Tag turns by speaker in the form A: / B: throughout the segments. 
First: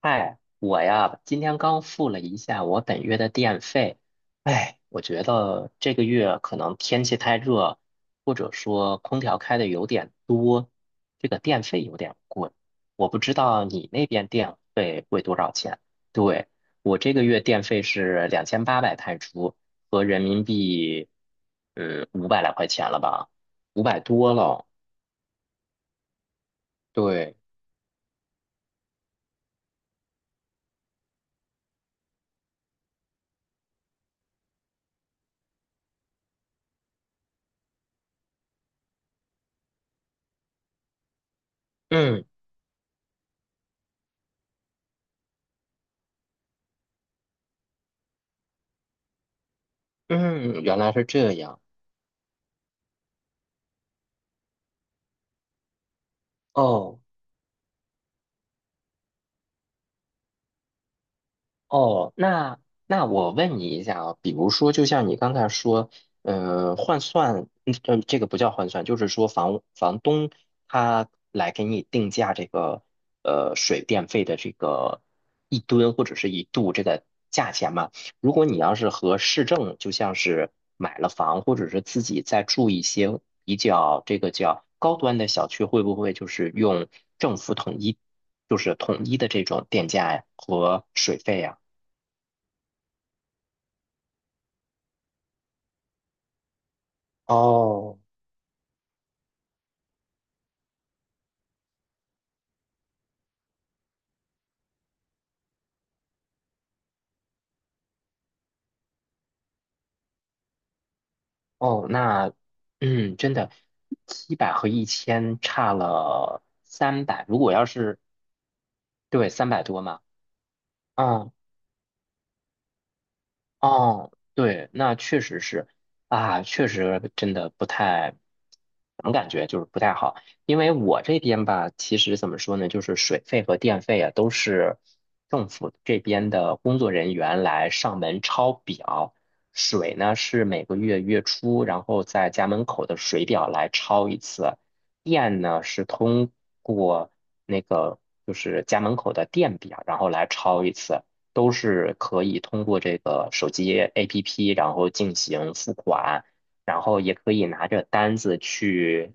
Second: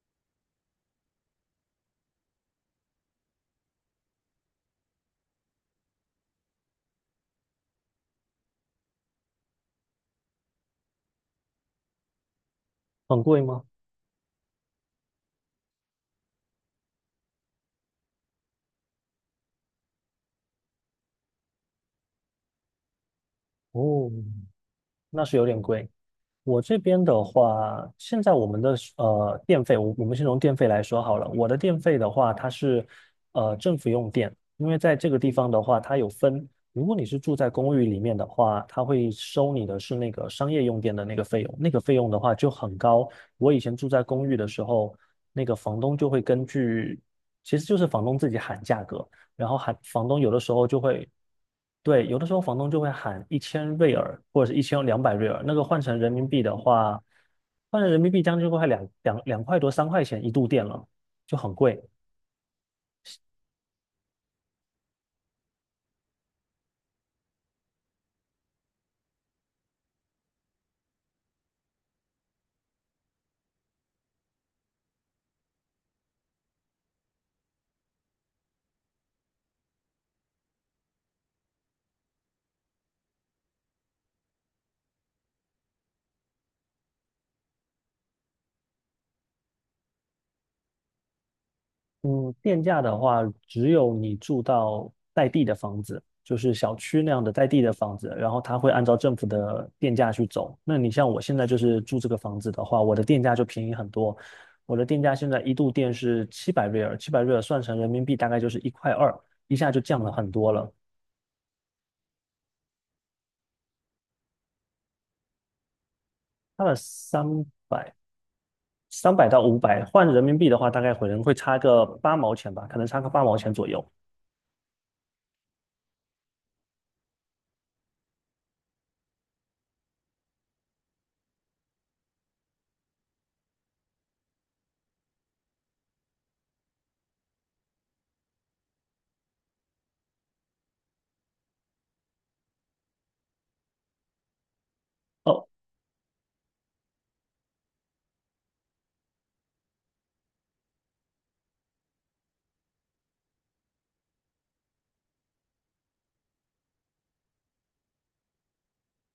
A: 嗨，我呀，今天刚付了一下我本月的电费。哎，我觉得这个月可能天气太热，或者说空调开的有点多，这个电费有点贵。我不
B: 很
A: 知
B: 贵吗？
A: 道你那边电费贵多少钱？对，我这个月电费是两千八百泰铢，合人民币，五百来块钱了吧？五百
B: 哦，
A: 多了。
B: 那是有点贵。我这边的
A: 对，
B: 话，现在我们的电费，我们先从电费来说好了。我的电费的话，它是政府用电，因为在这个地方的话，它有分。如果你是住在公寓里面的话，它会收你的是那个商业用电的那个费用，那个费用的
A: 嗯
B: 话就很高。我以前住在公寓的时候，那个房东就会根据，其实就是房东自己喊价格。然后喊房东有的时
A: 嗯，
B: 候
A: 原
B: 就
A: 来是
B: 会
A: 这样。
B: 对，有的时候房东就会喊1000瑞尔或者是1200瑞尔，那个换成人民币的
A: 哦，
B: 话，换成人民币将近快两块多三块钱一度电了，就很贵。
A: 哦，那我问你一下啊，比如说，就像你刚才说，嗯，换算，嗯，呃这个不叫换算，就是说房东他来给你定价这个水电费的这个一吨或者是一度这个价钱嘛。如果你要是和市政，就像是买了房或者是自己在住一些比较这个叫高端的小区，会不会就是用政府统一，就是统一的这种电价呀和水费呀？
B: 嗯，电价的话，只有你住到带地的房子，就是小区那样的带地的房
A: 哦
B: 子，然后它会按照政府的电价去走。那你像我现在就是住这个房子的话，我的电价就便宜很多。我的电价现在一度电是七百瑞尔，七百瑞尔算成人民币大概就是一块二，一下就降了很多了。
A: 哦，那真的，700和一千差了
B: 差了
A: 三
B: 三
A: 百。如果要
B: 百，
A: 是
B: 三百
A: 对
B: 到
A: 三
B: 五
A: 百多
B: 百，
A: 嘛，
B: 换人民币的话，大概可能
A: 啊、
B: 会差个八毛钱吧，可能差个八毛钱左右。
A: 哦，对，那确实是啊，确实真的不太，怎么感觉就是不太好，因为我这边吧，其实怎么说呢，就是水费和电费啊，都是政府这边的工作人员来上门抄表，水呢是每个月月初，然后在家门口的水表来抄一次，电
B: 哦，
A: 呢是通过那个就是家门口的电表，然后来抄一次。都是可以通过这个手机 APP，然后进行付款，然后也可以拿着单子去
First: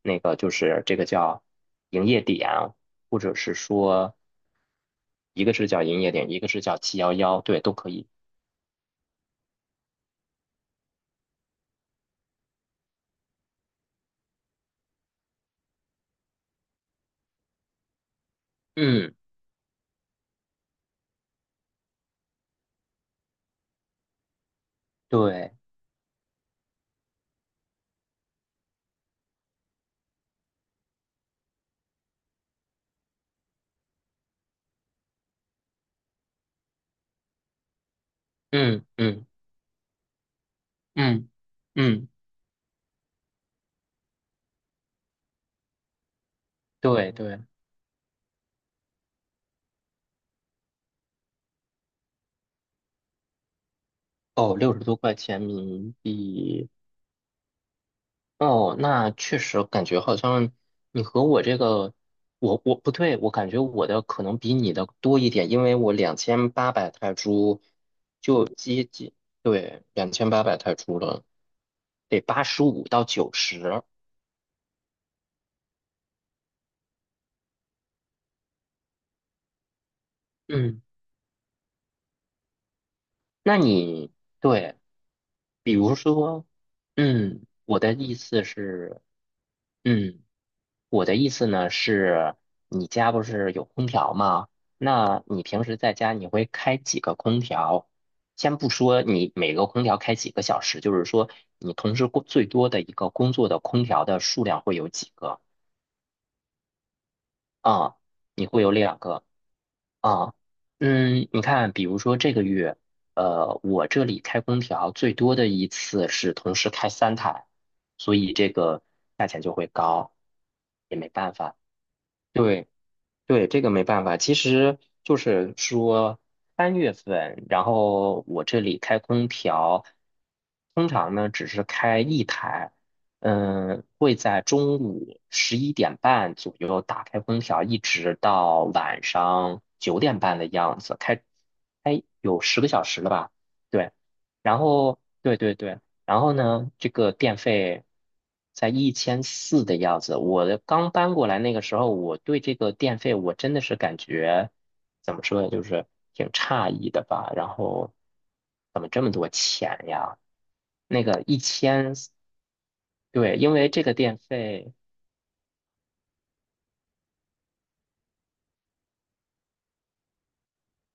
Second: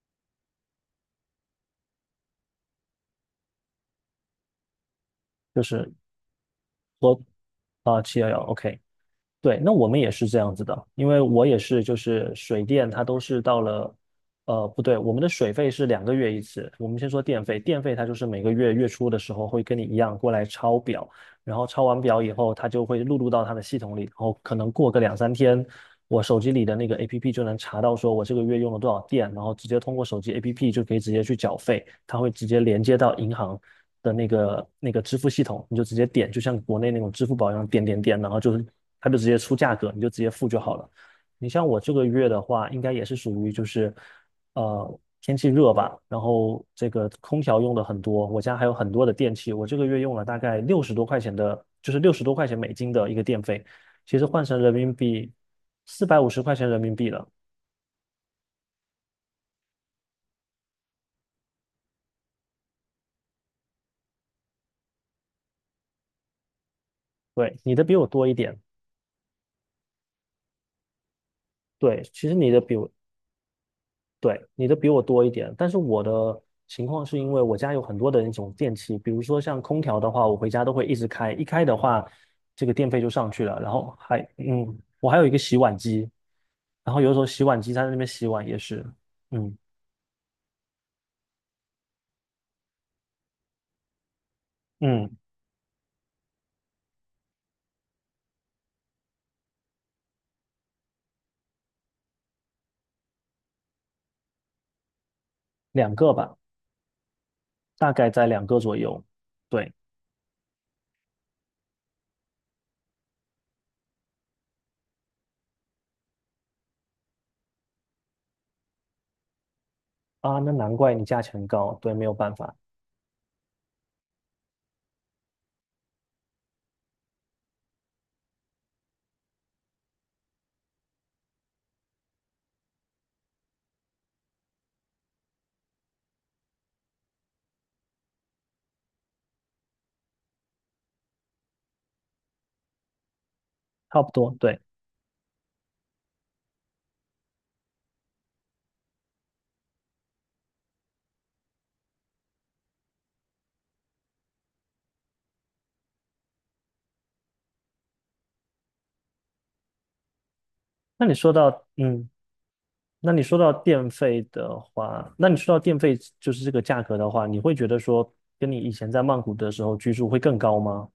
A: 那个就是这个叫营业点，或者是说一个
B: 就
A: 是叫
B: 是
A: 营业点，一个是叫七幺
B: 我
A: 幺，对，都可
B: 啊
A: 以。
B: 711，OK，对，那我们也是这样子的，因为我也是就是水电它都是到了，不对，我们的水费是两个月一次，我们先说电费，电费它就是每个月月初
A: 嗯，
B: 的时候会跟你一样过来抄表，然后抄完表以后，它就会录入到它的系统里，然后可能过个两三
A: 对，
B: 天。我手机里的那个 APP 就能查到说我这个月用了多少电，然后直接通过手机 APP 就可以直接去缴费，它会直接连接到银行的那个支付系统，你就直接点，就像国内那种支付宝一样点点点，然后就是
A: 嗯
B: 它就直
A: 嗯
B: 接出价格，你就直接付就好了。
A: 嗯
B: 你像我这个
A: 嗯，
B: 月的话，应该也是属于就是，天气热吧，然后这个
A: 对对。
B: 空调用的很多，我家还有很多的电器，我这个月用了大概六十多块钱的，就是六十多块钱美金的一个电费，其实换
A: 哦，
B: 成人
A: 六十
B: 民
A: 多块
B: 币，
A: 钱人民
B: 450块钱
A: 币。
B: 人民币了。
A: 哦，那确实感觉好像你和我这个，我不对，我感觉我的可能比你的多一点，因为我两千八百泰
B: 对，
A: 铢
B: 你的比我多一
A: 就
B: 点。
A: 接近，对，两千八百泰铢了，
B: 对，
A: 得
B: 其实
A: 八
B: 你的
A: 十
B: 比
A: 五
B: 我，
A: 到九十。
B: 对，你的比我多一点。但是我的情况是因为我家有很多的那种电器，比如说像空调的话，我回家都
A: 嗯，
B: 会一直开，一开的话，这个电费就上去
A: 那
B: 了。然后
A: 你
B: 还，
A: 对，
B: 我还有一个洗
A: 比
B: 碗
A: 如
B: 机，
A: 说，
B: 然后有时候洗碗机
A: 我
B: 它在
A: 的
B: 那边
A: 意
B: 洗
A: 思
B: 碗也是，
A: 是，
B: 嗯
A: 嗯。我的意思呢是，你家不是有空调吗？
B: 嗯，
A: 那你平时在家你会开几个空调？先不说你每个空调开几个小时，就是说你同时工最多的一个工作的空调的数量会有几个
B: 两个吧，大
A: 啊？
B: 概在两
A: 你
B: 个
A: 会有
B: 左
A: 两
B: 右。
A: 个
B: 对
A: 啊？嗯，你看，比如说这个月，我这里开空调最多的一次是同时开3台，所以这个价钱就会高，
B: 啊，那难怪
A: 也
B: 你
A: 没
B: 价
A: 办
B: 钱
A: 法。
B: 高，对，没有办法，
A: 对。对，这个没办法，其实就是说3月份，然后我这里开空调，通常呢只是开一台，嗯，会在中午11点半左右打开空调，一直到晚上9点半的样子，开有10个小时了吧？对，
B: 差不多，
A: 然
B: 对。
A: 后对对对。然后呢，这个电费在一千四的样子。我的刚搬过来那个时候，我对这个电费我真的是感觉怎么说呢，就是挺诧异的吧。然后怎么这么多钱呀？那
B: 那你
A: 个
B: 说
A: 一
B: 到，
A: 千，
B: 嗯，那你
A: 对，
B: 说到
A: 因为这
B: 电
A: 个电
B: 费的
A: 费。
B: 话，那你说到电费就是这个价格的话，你会觉得说跟你以前在曼谷的时候居住会更高吗？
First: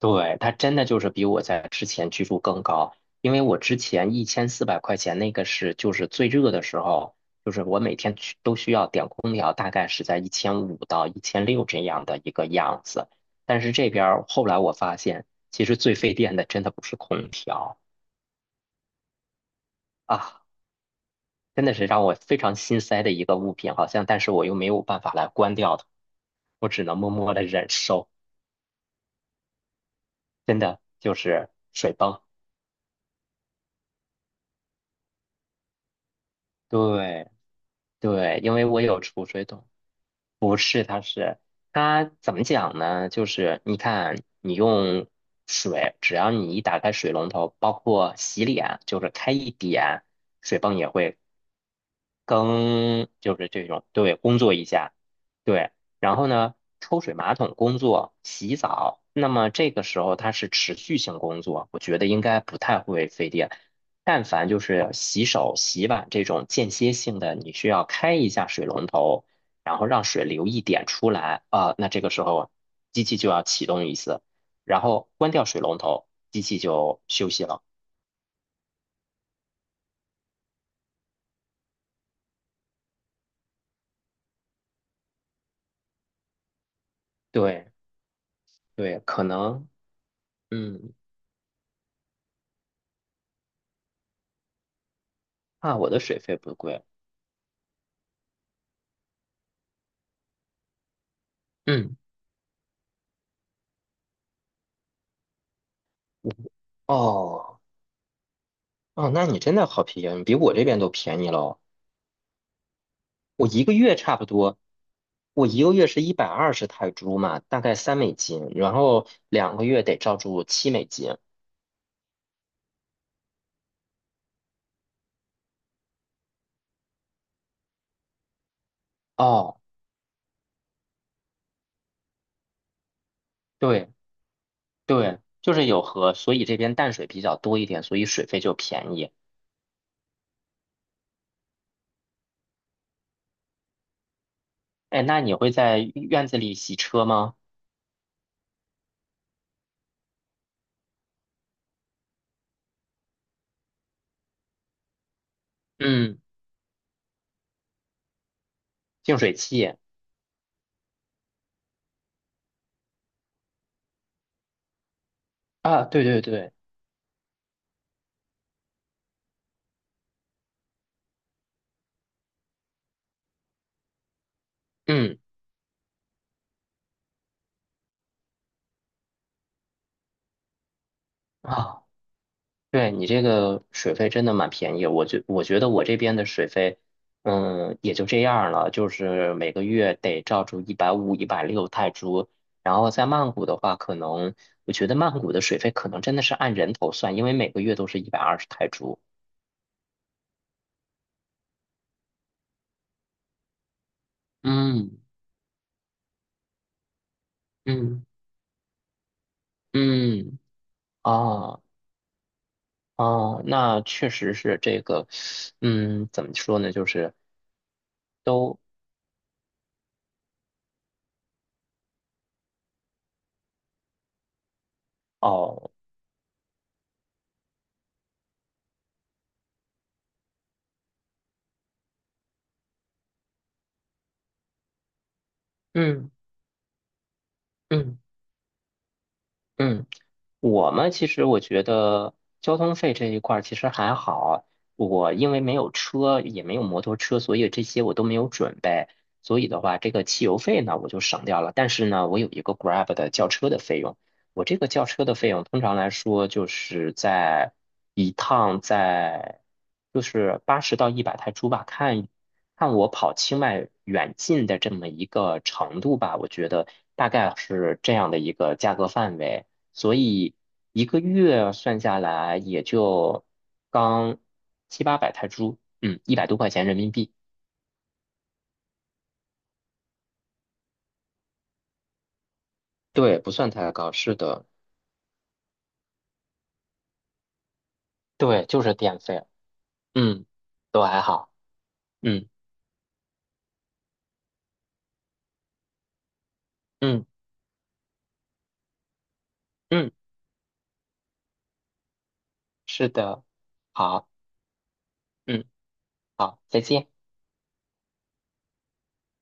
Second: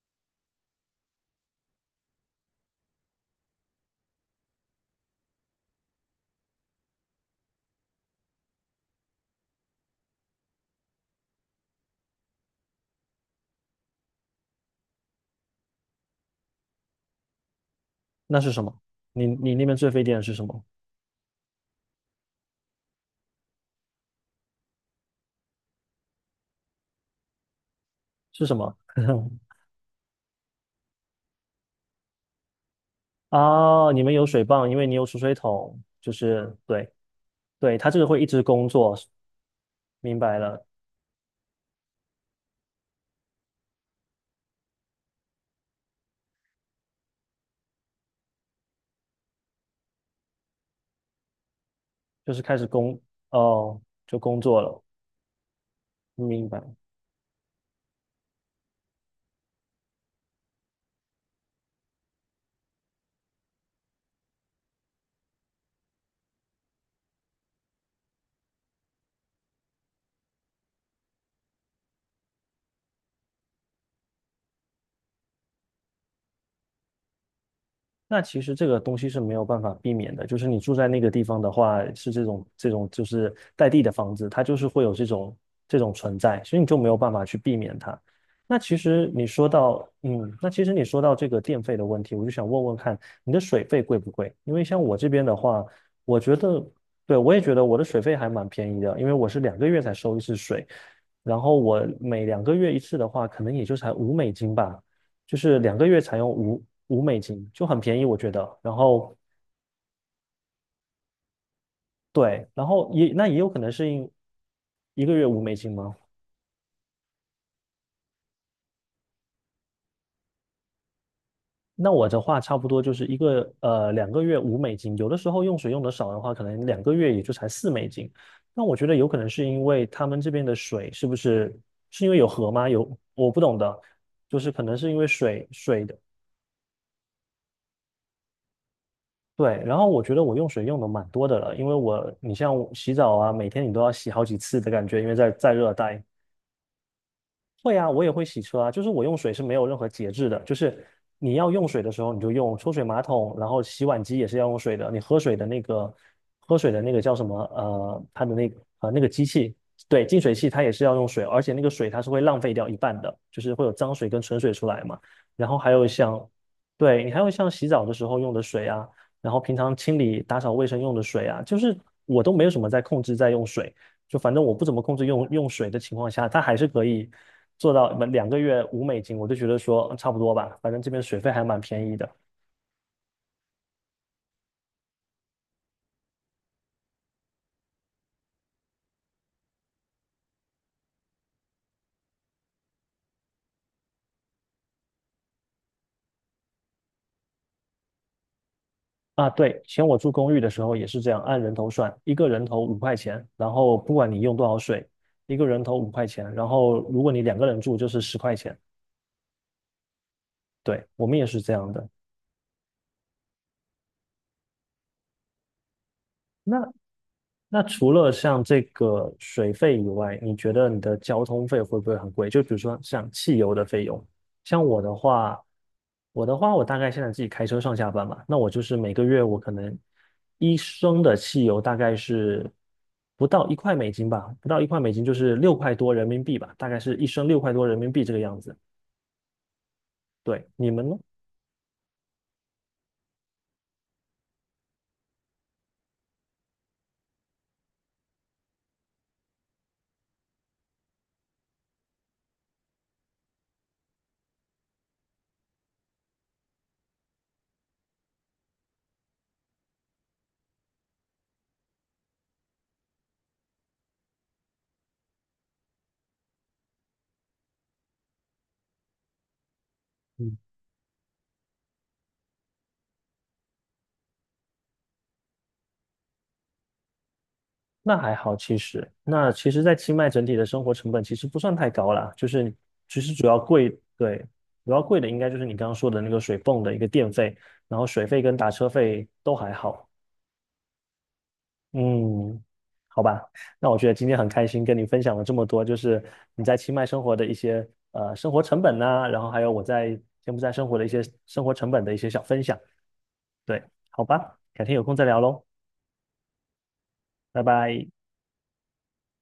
A: 对，它真的就是比我在之前居住更高，因为我之前1400块钱那个是就是最热的时候，就是我每天去都需要点空调，大概是在1500到1600这样的一个样子。但是这边儿后来我发现，其实最费电的真的不是空调
B: 那是什么？你那边最费电的是
A: 啊，
B: 什么？
A: 真的是让我非常心塞的一个物品，好像但是我又没有办法来关掉它，我只能默默的忍受，
B: 是什么？
A: 真的就是水泵。
B: 啊，你们有水泵，因为你有储水桶，就是对
A: 对
B: 对，它这个会一
A: 对，
B: 直
A: 因为
B: 工
A: 我
B: 作，
A: 有储水桶。
B: 明白
A: 不
B: 了，
A: 是，它是它怎么讲呢？就是你看，你用水，只要你一打开水龙头，包括洗脸，就是开一点，水泵也会
B: 就是开始工
A: 更就是这
B: 哦，
A: 种，对，
B: 就
A: 工
B: 工
A: 作
B: 作
A: 一
B: 了，
A: 下，对，然后
B: 明
A: 呢，
B: 白。
A: 抽水马桶工作、洗澡，那么这个时候它是持续性工作，我觉得应该不太会费电。但凡就是洗手、洗碗这种间歇性的，你需要开一下水龙头，然后让水流一点出来啊，那这个时候机器就要启动一次，然后关掉水龙头，机器就休息了。
B: 那其实这个东西是没有办法避免的，就是你住在那个地方的话，是这种就是带地的房子，它就是会有这种存在，所以你就没有办法去避
A: 对
B: 免它。
A: 对，可能
B: 那其实你
A: 嗯，
B: 说到这个电费的问题，我就想问问看，你的水费贵不贵？因为像我这边的话，
A: 啊，我的水
B: 我觉
A: 费不
B: 得，
A: 贵。
B: 对，我也觉得我的水费还蛮便宜的，因为我是两个月才收一次水，然后我
A: 嗯。
B: 每两个月一次的话，可能也就才五美金吧，就是两个月才用五美金，
A: 哦，
B: 就很便宜，我觉得。然
A: 哦，
B: 后
A: 那你真的好便宜，比我这边都便宜喽。
B: 对，然后也那也
A: 我
B: 有可
A: 一
B: 能
A: 个
B: 是
A: 月
B: 因
A: 差不多，
B: 一个月五
A: 我
B: 美
A: 一个
B: 金
A: 月
B: 吗？
A: 是一百二十泰铢嘛，大概3美金，然后2个月得照住7美金。
B: 那我的话差不多就是一个呃两个月五美金，有的时候用水用的少的话，可能两个月也就才四美金。那我觉得有可能是
A: 哦，
B: 因为他们这边的水是不是是因为有河吗？有我不懂的，
A: 对
B: 就是可能是因为
A: 对，
B: 水
A: 就是有
B: 水的。
A: 河，所以这边淡水比较多一点，所以水费就便宜。
B: 对，然后我觉得我用水用的蛮多的了，因为我你像我洗澡啊，每天你都要洗好几次的感觉，
A: 哎，
B: 因为
A: 那
B: 在
A: 你会
B: 在热
A: 在
B: 带，
A: 院子里洗车吗？
B: 会啊，我也会洗车啊，就是我用水是没有任何节制的，就是你要用水的时候你就用抽水马桶，然后洗碗机也是要用水的，你喝水的那个
A: 嗯，
B: 喝水的那个叫什么，它的那个
A: 净
B: 机
A: 水
B: 器，
A: 器。
B: 对，净水器它也是要用水，而且那个水它是会浪费掉一半的，就是会有脏水跟纯水出来嘛。然后还
A: 啊，
B: 有
A: 对对
B: 像，
A: 对，
B: 对，你还有像洗澡的时候用的水啊，然后平常清理打扫卫生用的水啊，就是我都没有什么在控制在用水。就反正我不怎么控制
A: 嗯。
B: 用水的情况下，它还是可以做到两个月五美金，我就觉得说嗯差不多吧，反正这边水费还蛮
A: 啊。
B: 便宜的
A: 对你这个水费真的蛮便宜，我觉得我这边的水费，嗯，也就这样了，就是每个月得照住150、160泰铢。然后在曼谷的话，可能我觉得曼谷的水费可能真的是按人头算，因为每个月都是一百二十泰铢。
B: 啊。对，以前我住公寓的时候也是这样，按人头算，一个人头五块钱，然后不管你用多少水，
A: 嗯
B: 一个人头五块钱，然后如果你两个人住就是
A: 嗯
B: 十块钱。
A: 嗯，
B: 对，我们也是这
A: 哦
B: 样的。
A: 哦，那确实是这个，嗯，怎么
B: 那
A: 说呢，就是
B: 那除了像
A: 都
B: 这个水费以外，你觉得你的交通费会不会很贵？就比如说像汽油的费用，像我的话，
A: 哦，
B: 我大概现在自己开车上下班嘛，那我就是每个月我可能一升的汽油大概是不到一块美金吧，不到一块美金就是六块多人
A: 嗯
B: 民币吧，大概是一升六块多人民
A: 嗯
B: 币这个样子。
A: 嗯。
B: 对，你
A: 我
B: 们
A: 们
B: 呢？
A: 其实我觉得交通费这一块儿其实还好，我因为没有车，也没有摩托车，所以这些我都没有准备。所以的话，这个汽油费呢我就省掉了。但是呢，我有一个 Grab 的叫车的费用，我这个叫车的费用通常来说就是在一趟在就是80到100泰铢吧，看看我跑清迈远近的这么一个程度吧，我觉得大概是这样的一个价格范围。所以一个月算下来也就刚七八百泰铢，嗯，一百多块钱人民币。
B: 那还好，其实那其实，在清迈整体的生活成本其实不算太高啦，就是其实
A: 对，
B: 主
A: 不
B: 要
A: 算
B: 贵，
A: 太高，是
B: 对，
A: 的。
B: 主要贵的应该就是你刚刚说的那个水泵的一个电费，然后水费跟
A: 对，
B: 打
A: 就
B: 车
A: 是电
B: 费
A: 费，
B: 都还好。
A: 嗯，都还好，嗯
B: 嗯，好吧，那我觉得今天很开心跟你分享了这么多，就是你在清迈生
A: 嗯
B: 活的一些生活成本呐、然后还有我在
A: 嗯，
B: 柬埔寨生活的一些生活成本的一些小分享。
A: 是的，
B: 对，好
A: 好，
B: 吧，改天有空再聊喽，
A: 嗯，好，再见。
B: 拜拜。